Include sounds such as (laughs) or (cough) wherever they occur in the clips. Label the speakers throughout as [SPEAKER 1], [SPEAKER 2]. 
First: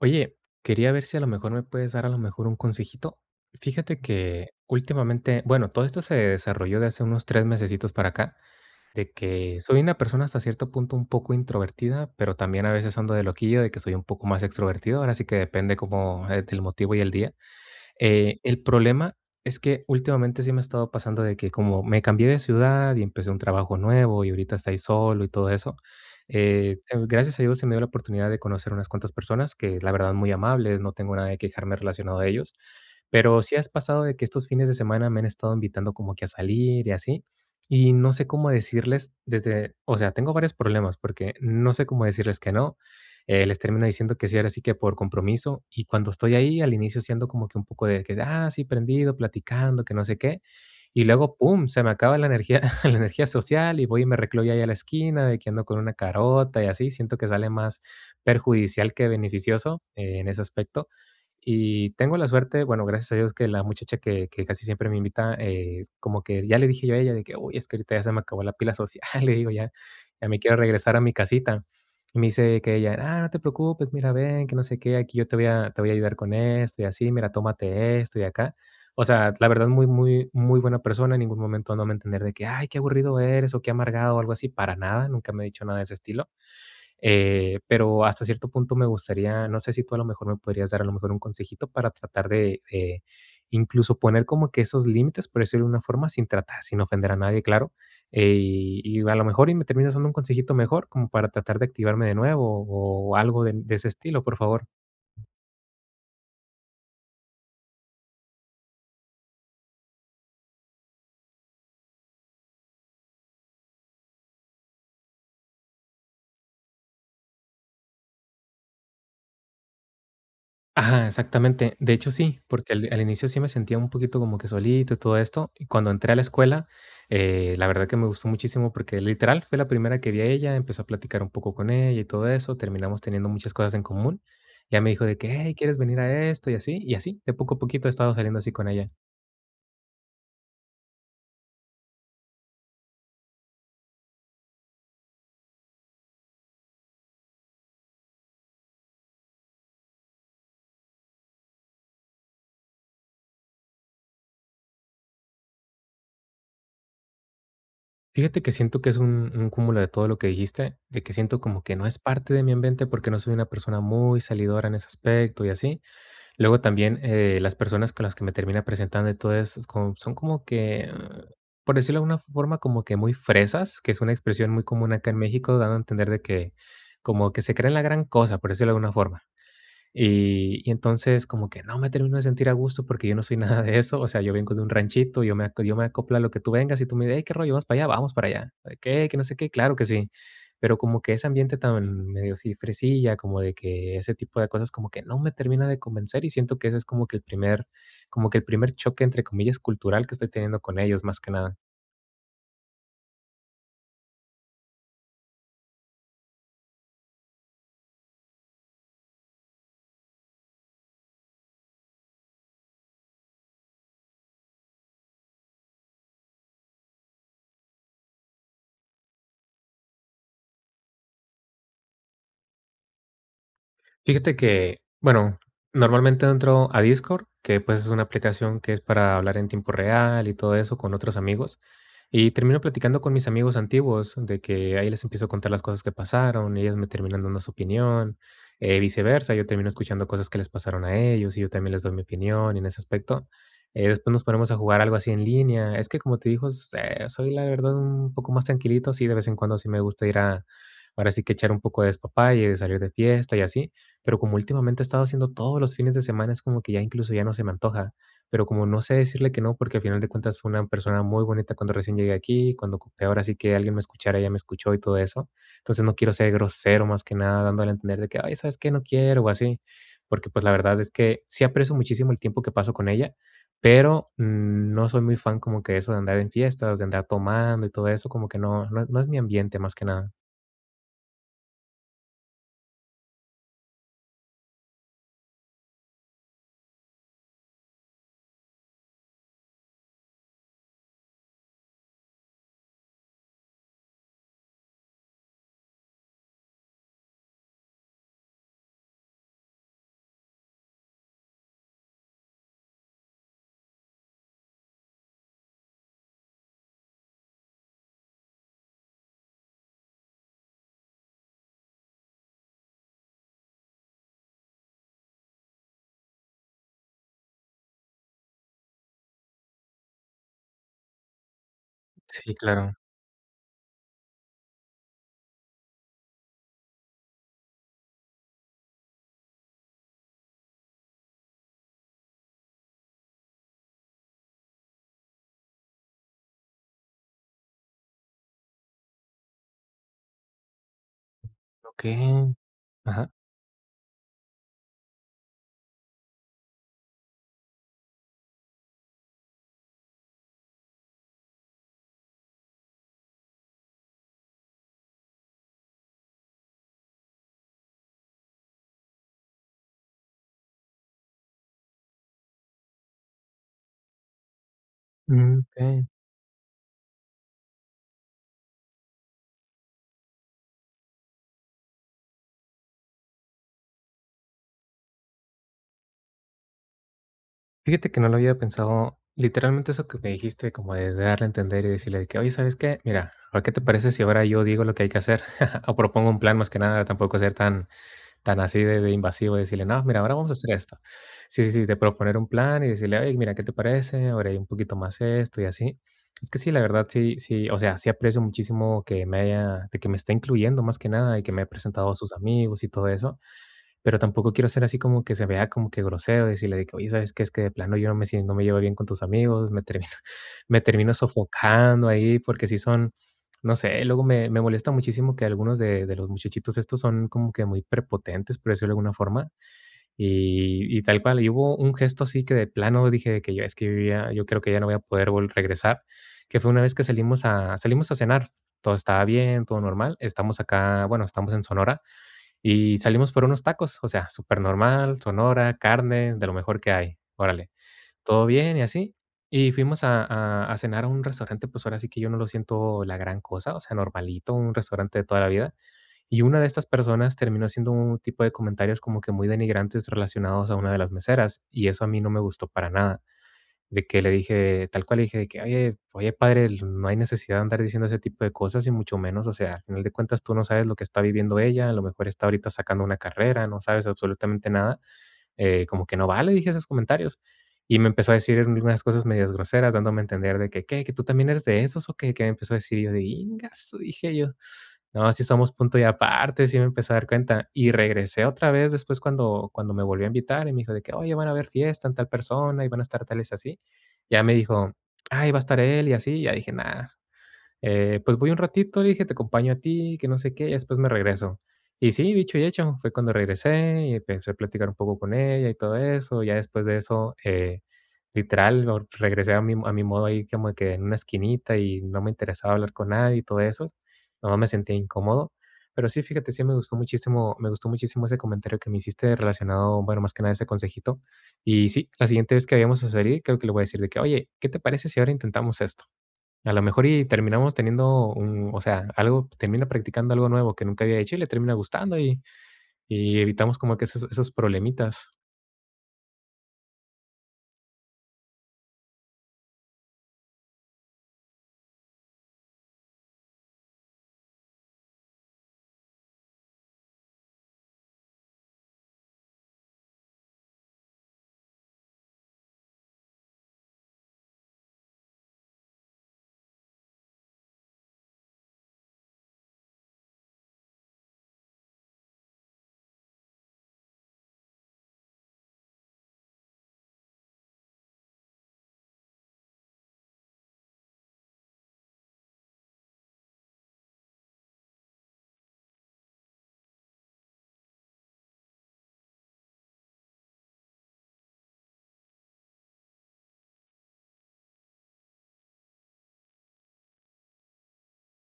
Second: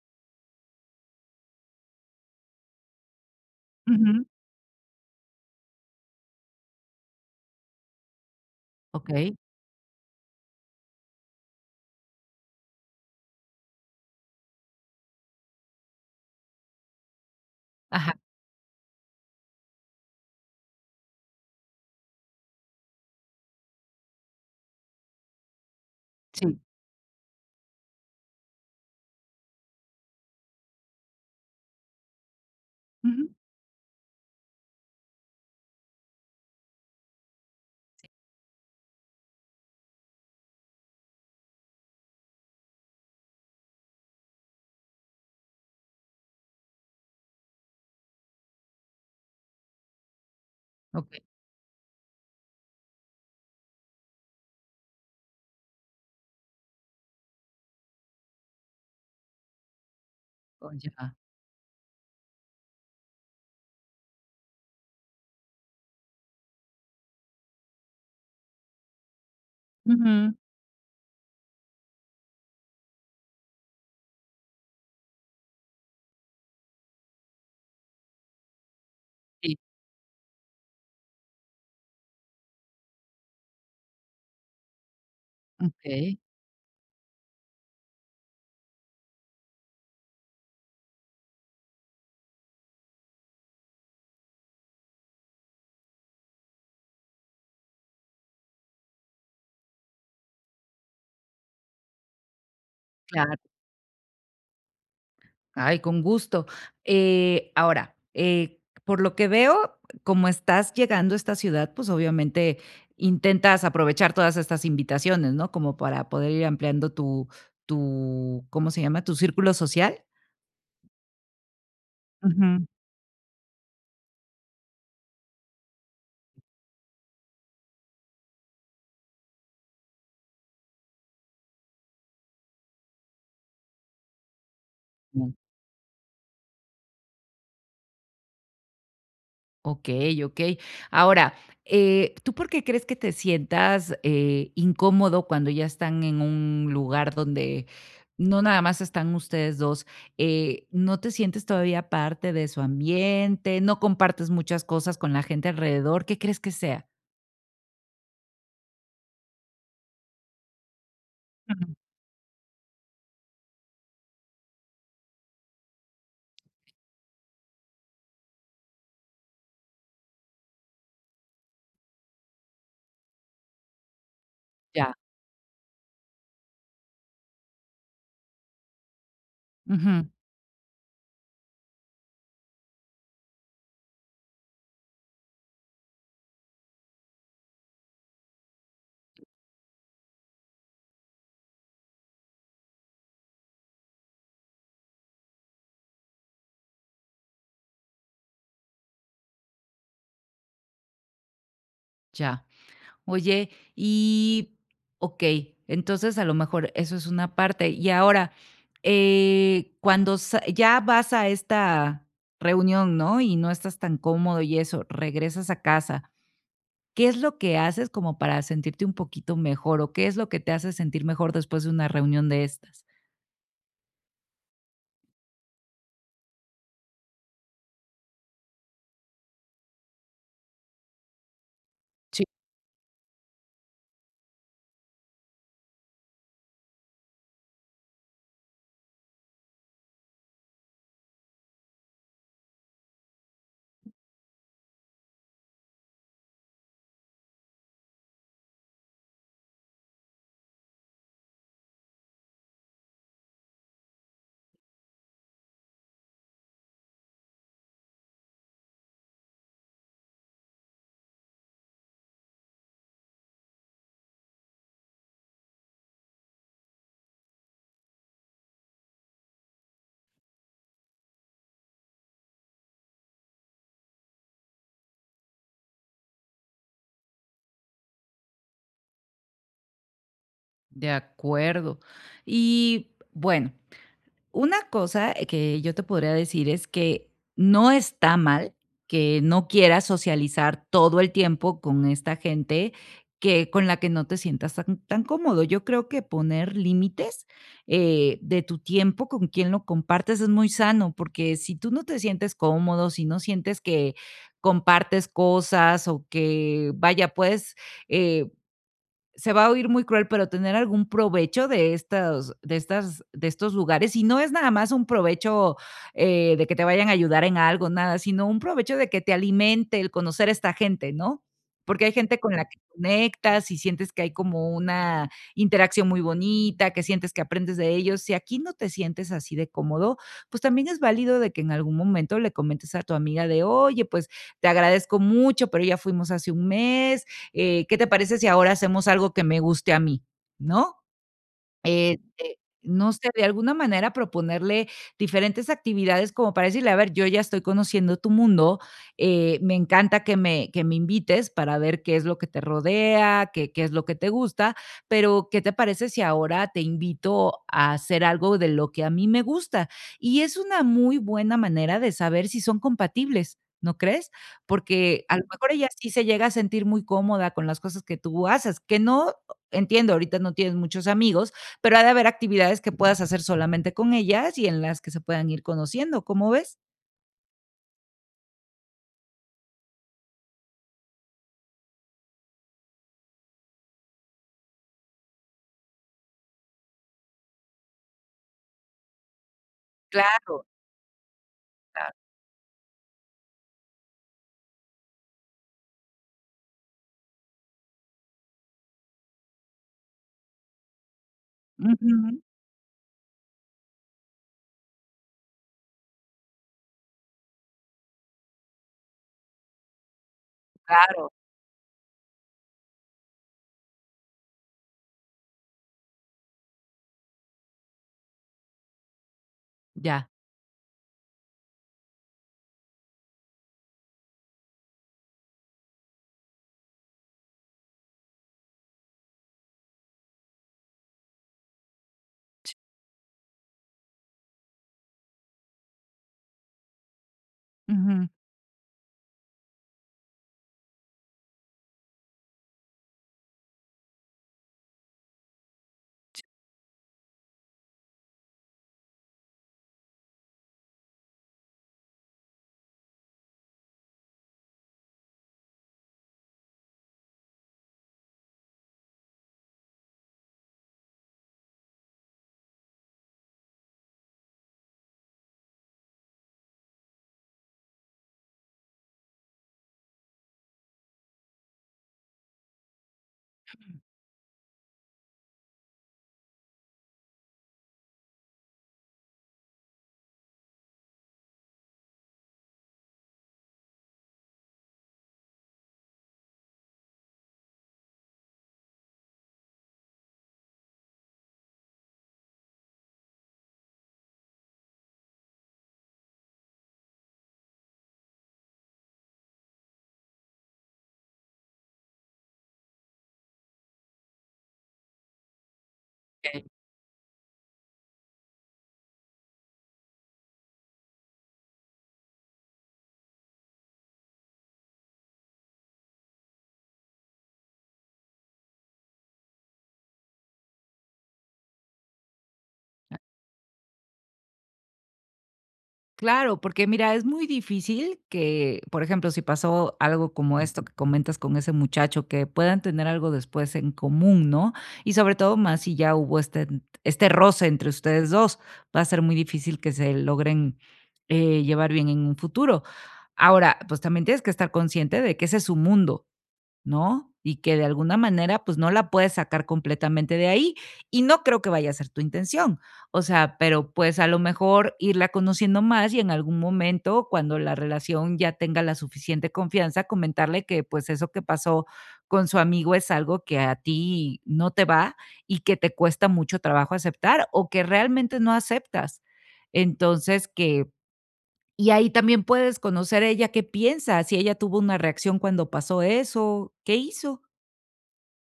[SPEAKER 1] Oye, quería ver si a lo mejor me puedes dar a lo mejor un consejito. Fíjate
[SPEAKER 2] Ujú,
[SPEAKER 1] que últimamente, bueno, todo esto se desarrolló de hace unos tres mesecitos para acá, de
[SPEAKER 2] okey.
[SPEAKER 1] que soy una persona hasta cierto punto un poco introvertida, pero también a veces ando de loquillo de que soy un poco más extrovertido, ahora sí que depende como del motivo y el día.
[SPEAKER 2] Ajá,
[SPEAKER 1] El problema es que últimamente sí me ha estado pasando de que como me cambié de ciudad y empecé un trabajo nuevo y ahorita estoy solo y todo eso,
[SPEAKER 2] sí.
[SPEAKER 1] gracias a Dios se me dio la oportunidad de conocer unas cuantas personas que la verdad muy amables, no tengo nada de quejarme relacionado a ellos,
[SPEAKER 2] Ujú.
[SPEAKER 1] pero sí has pasado de que estos fines de semana me han estado invitando como que a salir y así. Y no sé cómo decirles desde, o sea, tengo varios problemas porque no sé cómo decirles que no, les termino diciendo que sí, ahora sí que por compromiso. Y cuando estoy ahí, al inicio siendo como que un poco de que, ah, sí, prendido, platicando, que no sé qué. Y
[SPEAKER 2] Okey.
[SPEAKER 1] luego, pum, se me acaba la energía, (laughs) la energía social y voy y me recluyo ahí a la esquina de que ando con una carota y así. Siento que sale más perjudicial que beneficioso en ese
[SPEAKER 2] Oh,
[SPEAKER 1] aspecto.
[SPEAKER 2] ya.
[SPEAKER 1] Y tengo la suerte, bueno, gracias a Dios que la muchacha que casi siempre me invita, como que ya le dije yo a ella de que, uy, es que ahorita ya se me acabó la pila social, (laughs) le digo, ya, ya
[SPEAKER 2] Ujú.
[SPEAKER 1] me quiero regresar a mi casita. Y me dice que ella: "Ah, no te preocupes, mira, ven, que no sé qué, aquí yo te voy a ayudar con esto y así, mira, tómate esto y acá". O sea, la
[SPEAKER 2] Sí,
[SPEAKER 1] verdad, muy, muy, muy buena persona, en ningún momento no me entender de que: "Ay, qué aburrido eres o qué amargado", o algo así, para nada, nunca me ha dicho nada de ese
[SPEAKER 2] okey,
[SPEAKER 1] estilo. Pero hasta cierto punto me gustaría, no sé si tú a lo mejor me podrías dar a lo mejor un consejito para tratar de, incluso poner como que esos límites, por decirlo de una forma, sin tratar, sin ofender a nadie, claro. Y a lo mejor y me terminas dando un consejito mejor como para tratar de activarme de nuevo o,
[SPEAKER 2] claro.
[SPEAKER 1] algo de ese estilo, por favor.
[SPEAKER 2] Ay, con gusto. Ahora, por lo que veo, como estás llegando a esta ciudad, pues, obviamente intentas aprovechar todas estas invitaciones, ¿no? Como para poder ir ampliando tu, ¿cómo se llama? ¿Tu círculo social?
[SPEAKER 1] Ajá, exactamente. De hecho, sí, porque al inicio sí me sentía un poquito como que solito y todo esto. Y cuando entré a la escuela, la verdad que me gustó muchísimo porque literal fue la primera que vi a ella, empecé a platicar un poco con ella y todo eso, terminamos teniendo muchas cosas en común. Ya me dijo de que,
[SPEAKER 2] Ujú.
[SPEAKER 1] hey, ¿quieres venir a esto? Y así, de poco a poquito he estado saliendo así con ella.
[SPEAKER 2] Okey, okey. Ahora, ¿tú por qué crees que te sientas, incómodo cuando ya están en un lugar donde no nada más están ustedes 2? ¿No te sientes todavía parte de su ambiente? ¿No compartes muchas cosas con la gente alrededor? ¿Qué crees que sea?
[SPEAKER 1] Fíjate que siento que es un cúmulo de todo lo que dijiste, de que siento como que no
[SPEAKER 2] Ujú.
[SPEAKER 1] es parte de mi ambiente porque no soy una persona muy salidora en ese aspecto y así. Luego también, las personas con las que me termina presentando y todo eso, es como son como que, por decirlo de alguna forma, como que muy fresas, que es una expresión muy común
[SPEAKER 2] Ya.
[SPEAKER 1] acá en México, dando a entender de que como que se creen la gran cosa, por decirlo de alguna forma.
[SPEAKER 2] Ujú,
[SPEAKER 1] Y entonces como que no me termino de sentir a gusto porque yo no soy nada de eso, o sea, yo vengo de un ranchito, yo me aco yo me acoplo a lo que tú vengas y tú me: dices "Hey, ¿qué rollo? ¿Vamos para allá?". "Vamos para allá". "¿De qué? Que no sé qué". "Claro que sí". Pero como que ese ambiente tan medio cifresilla como de que ese tipo de cosas como que no me termina de convencer y siento que ese es como que el primer choque, entre comillas, cultural que estoy teniendo con ellos, más que nada.
[SPEAKER 2] ya. Oye, y ok, entonces a lo mejor eso es una parte. Y ahora, cuando ya vas a esta reunión, ¿no? Y no estás tan cómodo y eso, regresas a casa. ¿Qué es lo que haces como para sentirte un poquito mejor o qué es lo que te hace sentir mejor después de una reunión de estas?
[SPEAKER 1] Fíjate que, bueno, normalmente entro a Discord, que pues es una aplicación que es para hablar en tiempo real y todo eso con otros amigos.
[SPEAKER 2] Sí.
[SPEAKER 1] Y termino platicando con mis amigos antiguos, de que ahí les empiezo a contar las cosas que pasaron, ellos me terminan dando su opinión, viceversa, yo termino escuchando cosas que les pasaron a ellos y yo también les doy mi opinión y en ese aspecto. Después nos ponemos a jugar algo así en línea. Es que como te dijo, soy la verdad un poco más tranquilito, sí, de vez en cuando sí me gusta ir a, ahora sí que echar un poco de despapalle, de salir de fiesta y así. Pero como últimamente he estado haciendo todos los fines de semana, es como que ya incluso ya no se me antoja. Pero como no sé decirle que no, porque al final de cuentas fue una persona muy bonita cuando recién llegué aquí, cuando ocupé ahora sí que alguien me escuchara, ella me escuchó y todo eso. Entonces no quiero ser grosero más que nada, dándole a entender de que, ay, ¿sabes qué? No quiero o así. Porque pues la verdad es que sí aprecio muchísimo el tiempo que paso con ella, pero no soy muy fan como que eso de andar en fiestas, de andar tomando y todo eso, como que no, no, no es mi ambiente más que nada.
[SPEAKER 2] De acuerdo. Y bueno. Una cosa que yo te podría decir es que no está mal que no quieras socializar todo el tiempo con esta gente que con la que no te sientas tan, tan cómodo. Yo creo que poner límites de tu tiempo con quien lo compartes es muy sano, porque si tú no te sientes cómodo, si no sientes que compartes cosas o que, vaya, puedes eh, se va a oír muy cruel, pero tener algún provecho de de estos lugares. Y no es nada más un provecho de que te vayan a ayudar en algo, nada, sino un provecho de que te alimente el conocer a esta gente, ¿no? Porque hay gente con
[SPEAKER 1] Sí,
[SPEAKER 2] la que
[SPEAKER 1] claro.
[SPEAKER 2] conectas y sientes que hay como una interacción muy bonita, que sientes que aprendes de ellos. Si aquí no te sientes así de cómodo, pues también es válido de que en algún momento le comentes a tu amiga de, oye, pues te agradezco mucho, pero ya fuimos hace un mes ¿qué te parece si ahora hacemos algo que me guste a mí? ¿No?
[SPEAKER 1] Ok.
[SPEAKER 2] Eh, eh, no sé,
[SPEAKER 1] Ajá.
[SPEAKER 2] de alguna manera proponerle diferentes actividades como para decirle: "A ver, yo ya estoy conociendo tu mundo, me encanta que me invites para ver qué es lo que te rodea, qué es lo que te gusta, pero, ¿qué te parece si ahora te invito a hacer algo de lo que a mí me gusta?". Y es una muy buena manera de saber si son compatibles, ¿no crees? Porque a lo
[SPEAKER 1] Mm,
[SPEAKER 2] mejor ella
[SPEAKER 1] ok.
[SPEAKER 2] sí se llega a sentir muy cómoda con las cosas que tú haces, que no entiendo, ahorita no tienes muchos amigos, pero ha de haber actividades que puedas hacer solamente con ellas y en las que se puedan ir conociendo, ¿cómo ves?
[SPEAKER 1] Fíjate que no lo había pensado. Literalmente eso que me dijiste, como de darle a entender y decirle de que, oye, ¿sabes qué? Mira, ¿a qué te parece si ahora yo digo lo que hay que hacer? (laughs) O propongo un plan más que nada, tampoco ser tan, tan así de invasivo, decirle, no, mira, ahora vamos a
[SPEAKER 2] Claro,
[SPEAKER 1] hacer esto. Sí, sí, sí, de
[SPEAKER 2] claro.
[SPEAKER 1] proponer un plan y decirle, oye, mira, ¿qué te parece? Ahora hay un poquito más esto y así. Es que sí, la verdad, sí, sí, o sea, sí aprecio muchísimo que me haya, de que me esté incluyendo más que nada y que me haya presentado a sus
[SPEAKER 2] Ujú.
[SPEAKER 1] amigos y todo eso, pero tampoco quiero ser así como que se vea como que grosero, decirle de que: "Oye, ¿sabes qué? Es que de plano yo no me llevo bien con tus amigos, me termino (laughs) me termino
[SPEAKER 2] Claro.
[SPEAKER 1] sofocando ahí", porque sí son, no sé, luego me molesta muchísimo que algunos de los muchachitos estos son como que muy prepotentes, por decirlo de alguna forma,
[SPEAKER 2] Ya.
[SPEAKER 1] y tal cual. Y hubo un gesto así que de plano dije de que yo: "Es que yo creo que ya no voy a poder vol regresar", que fue una vez que salimos a cenar, todo estaba bien, todo normal. Estamos acá, bueno, estamos en Sonora, y salimos por unos tacos, o sea, súper normal, Sonora, carne, de lo mejor que hay. Órale,
[SPEAKER 2] Ujú.
[SPEAKER 1] todo bien y así. Y fuimos a cenar a un restaurante, pues, ahora sí que yo no lo siento la gran cosa, o sea, normalito, un restaurante de toda la vida. Y una de estas personas terminó haciendo un tipo de comentarios como que muy denigrantes relacionados a una de las meseras, y eso a mí no me gustó para nada de que le dije, tal cual le dije de que: "Oye, padre, l no hay necesidad de andar diciendo ese tipo de cosas y mucho menos, o sea, al final de cuentas tú no sabes lo que está viviendo ella, a lo mejor está ahorita sacando una carrera, no sabes absolutamente nada, como que no vale dije esos comentarios. Y me empezó a decir unas cosas medias groseras, dándome a entender de que: "¿Qué? ¿Que tú también eres de esos o qué?". Que me empezó a decir, y yo de: "Íngasu", dije yo. No, sí somos punto y aparte, sí me empecé a dar cuenta. Y regresé otra vez después cuando me volvió a invitar y me dijo de que, oye, van a haber fiesta en tal persona y van a estar tales y así. Ya me dijo, ay, va a estar él y así. Ya dije, nada, pues voy un ratito, le dije, te acompaño a ti, que no sé qué, y después me regreso. Y sí, dicho y hecho, fue cuando regresé y empecé a platicar un poco con ella y todo eso. Ya después de eso, literal, regresé a mi modo ahí como que en una esquinita y no me interesaba hablar con nadie y todo eso. Nomás me sentía incómodo. Pero sí, fíjate, sí
[SPEAKER 2] Okey.
[SPEAKER 1] me gustó muchísimo ese comentario que me hiciste relacionado, bueno, más que nada ese consejito. Y sí, la siguiente vez que vayamos a salir, creo que le voy a decir de que, oye, ¿qué te parece si ahora intentamos esto? A lo mejor y terminamos teniendo un o sea, algo termina practicando algo nuevo que nunca había hecho y le termina gustando y evitamos como que esos problemitas.
[SPEAKER 2] Claro, porque mira, es muy difícil que, por ejemplo, si pasó algo como esto que comentas con ese muchacho, que puedan tener algo después en común, ¿no? Y sobre todo más si ya hubo este roce entre ustedes 2, va a ser muy difícil que se logren, llevar bien en un futuro. Ahora, pues, también tienes que estar consciente de que ese es su mundo. ¿No? Y que de alguna manera, pues, no la puedes sacar completamente de ahí, y no creo que vaya a ser tu intención. O sea, pero, pues, a lo mejor irla conociendo más y en algún momento, cuando la relación ya tenga la suficiente confianza, comentarle que, pues, eso que pasó con su amigo es algo que a ti no te va y que te cuesta mucho trabajo aceptar o que realmente no aceptas. Entonces, que y ahí también puedes conocer ella qué piensa, si ella tuvo una reacción cuando pasó eso, ¿qué hizo?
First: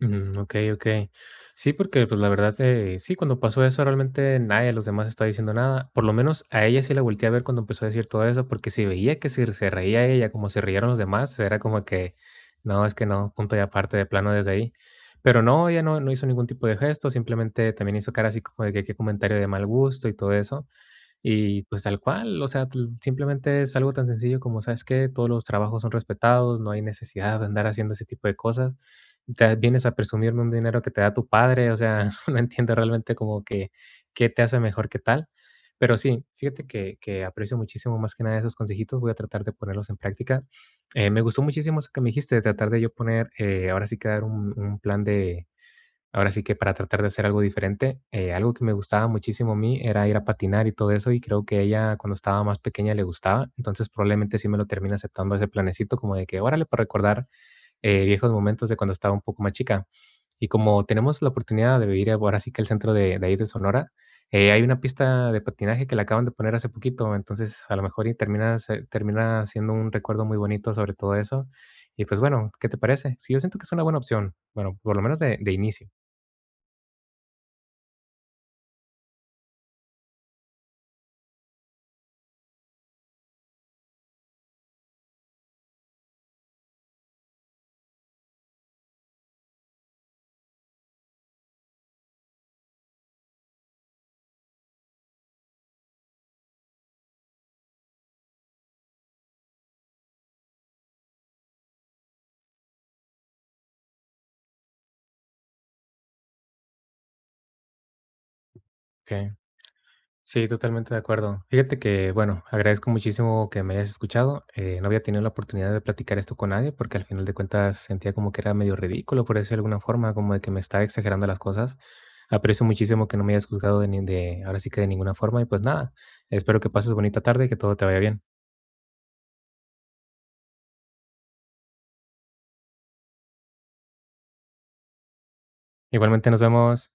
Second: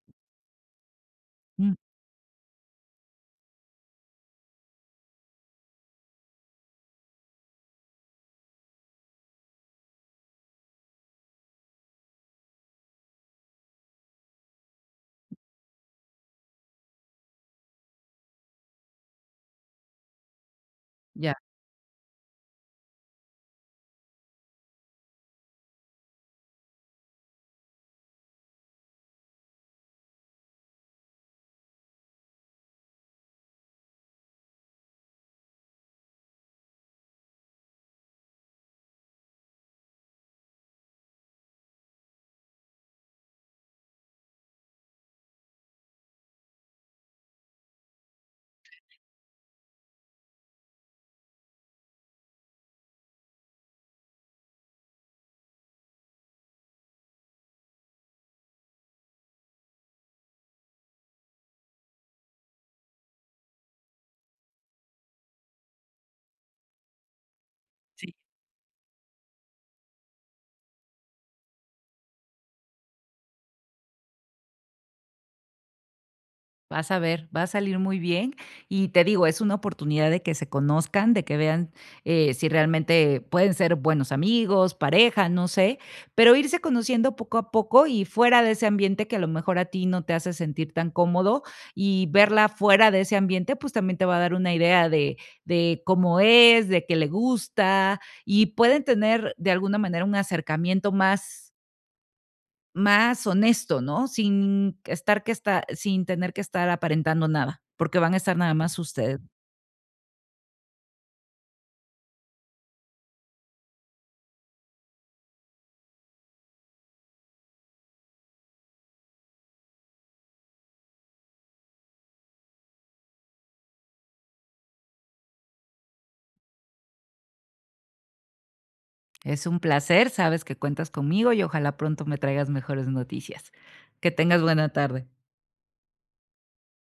[SPEAKER 1] Mm, okey, okey. Sí,
[SPEAKER 2] Mm,
[SPEAKER 1] porque, pues, la verdad, sí, cuando pasó eso, realmente nadie de los demás estaba diciendo nada. Por lo menos a ella sí la volteé a ver cuando empezó a decir todo eso, porque si veía que se reía ella como se rieron los demás, era como que: "No, es que no, punto y aparte", de plano desde ahí. Pero no, ella no hizo ningún tipo de gesto, simplemente también hizo cara así como de que qué comentario de mal gusto y todo eso.
[SPEAKER 2] ya,
[SPEAKER 1] Y pues tal cual, o sea, tl simplemente es algo tan sencillo como, ¿sabes qué? Todos los trabajos son respetados, no hay necesidad de andar haciendo ese tipo de cosas. Te vienes a presumirme un dinero que te da tu padre, o sea, (laughs) no entiendo realmente como que qué te hace mejor que tal. Pero sí, fíjate que aprecio muchísimo más que nada esos consejitos, voy a tratar de ponerlos en práctica. Me gustó muchísimo eso que me dijiste de tratar de yo poner, ahora sí que dar un plan de. Ahora sí que para tratar de hacer algo diferente, algo que me gustaba muchísimo a mí era ir a patinar y todo eso, y creo que ella cuando estaba más pequeña le gustaba, entonces probablemente sí me lo termina aceptando ese planecito como de que, órale, para recordar viejos momentos de cuando estaba un poco más chica. Y como tenemos la oportunidad de vivir ahora sí que el centro de ahí de Sonora, hay una pista de patinaje que la acaban de poner hace poquito, entonces a lo mejor y termina siendo un recuerdo muy bonito sobre todo eso. Y pues bueno, ¿qué te parece? Sí, yo siento que es una buena opción, bueno, por lo menos de inicio.
[SPEAKER 2] vas a ver, va a salir muy bien. Y te digo, es una oportunidad de que se conozcan, de que vean si realmente pueden ser buenos amigos, pareja, no sé, pero irse conociendo poco a poco y fuera de ese ambiente que a lo mejor a ti no te hace sentir tan cómodo y verla fuera de ese ambiente, pues también te va a dar una idea de cómo es, de qué le gusta y pueden tener de alguna manera un acercamiento más honesto, ¿no? Sin estar que está sin tener que estar aparentando nada, porque van a estar nada más ustedes.
[SPEAKER 1] Okey. Sí, totalmente de acuerdo. Fíjate que, bueno, agradezco muchísimo que me hayas escuchado. No había tenido la oportunidad de platicar esto con nadie, porque al final de cuentas sentía como que era medio ridículo, por decirlo de alguna forma, como de que me estaba exagerando las cosas. Aprecio muchísimo que no me hayas juzgado de ni de ahora sí que de ninguna forma y, pues, nada, espero que pases bonita tarde y que todo te vaya bien.
[SPEAKER 2] Es un placer, sabes que cuentas conmigo y ojalá pronto me traigas mejores noticias. Que tengas buena tarde.
[SPEAKER 1] Igualmente, nos vemos.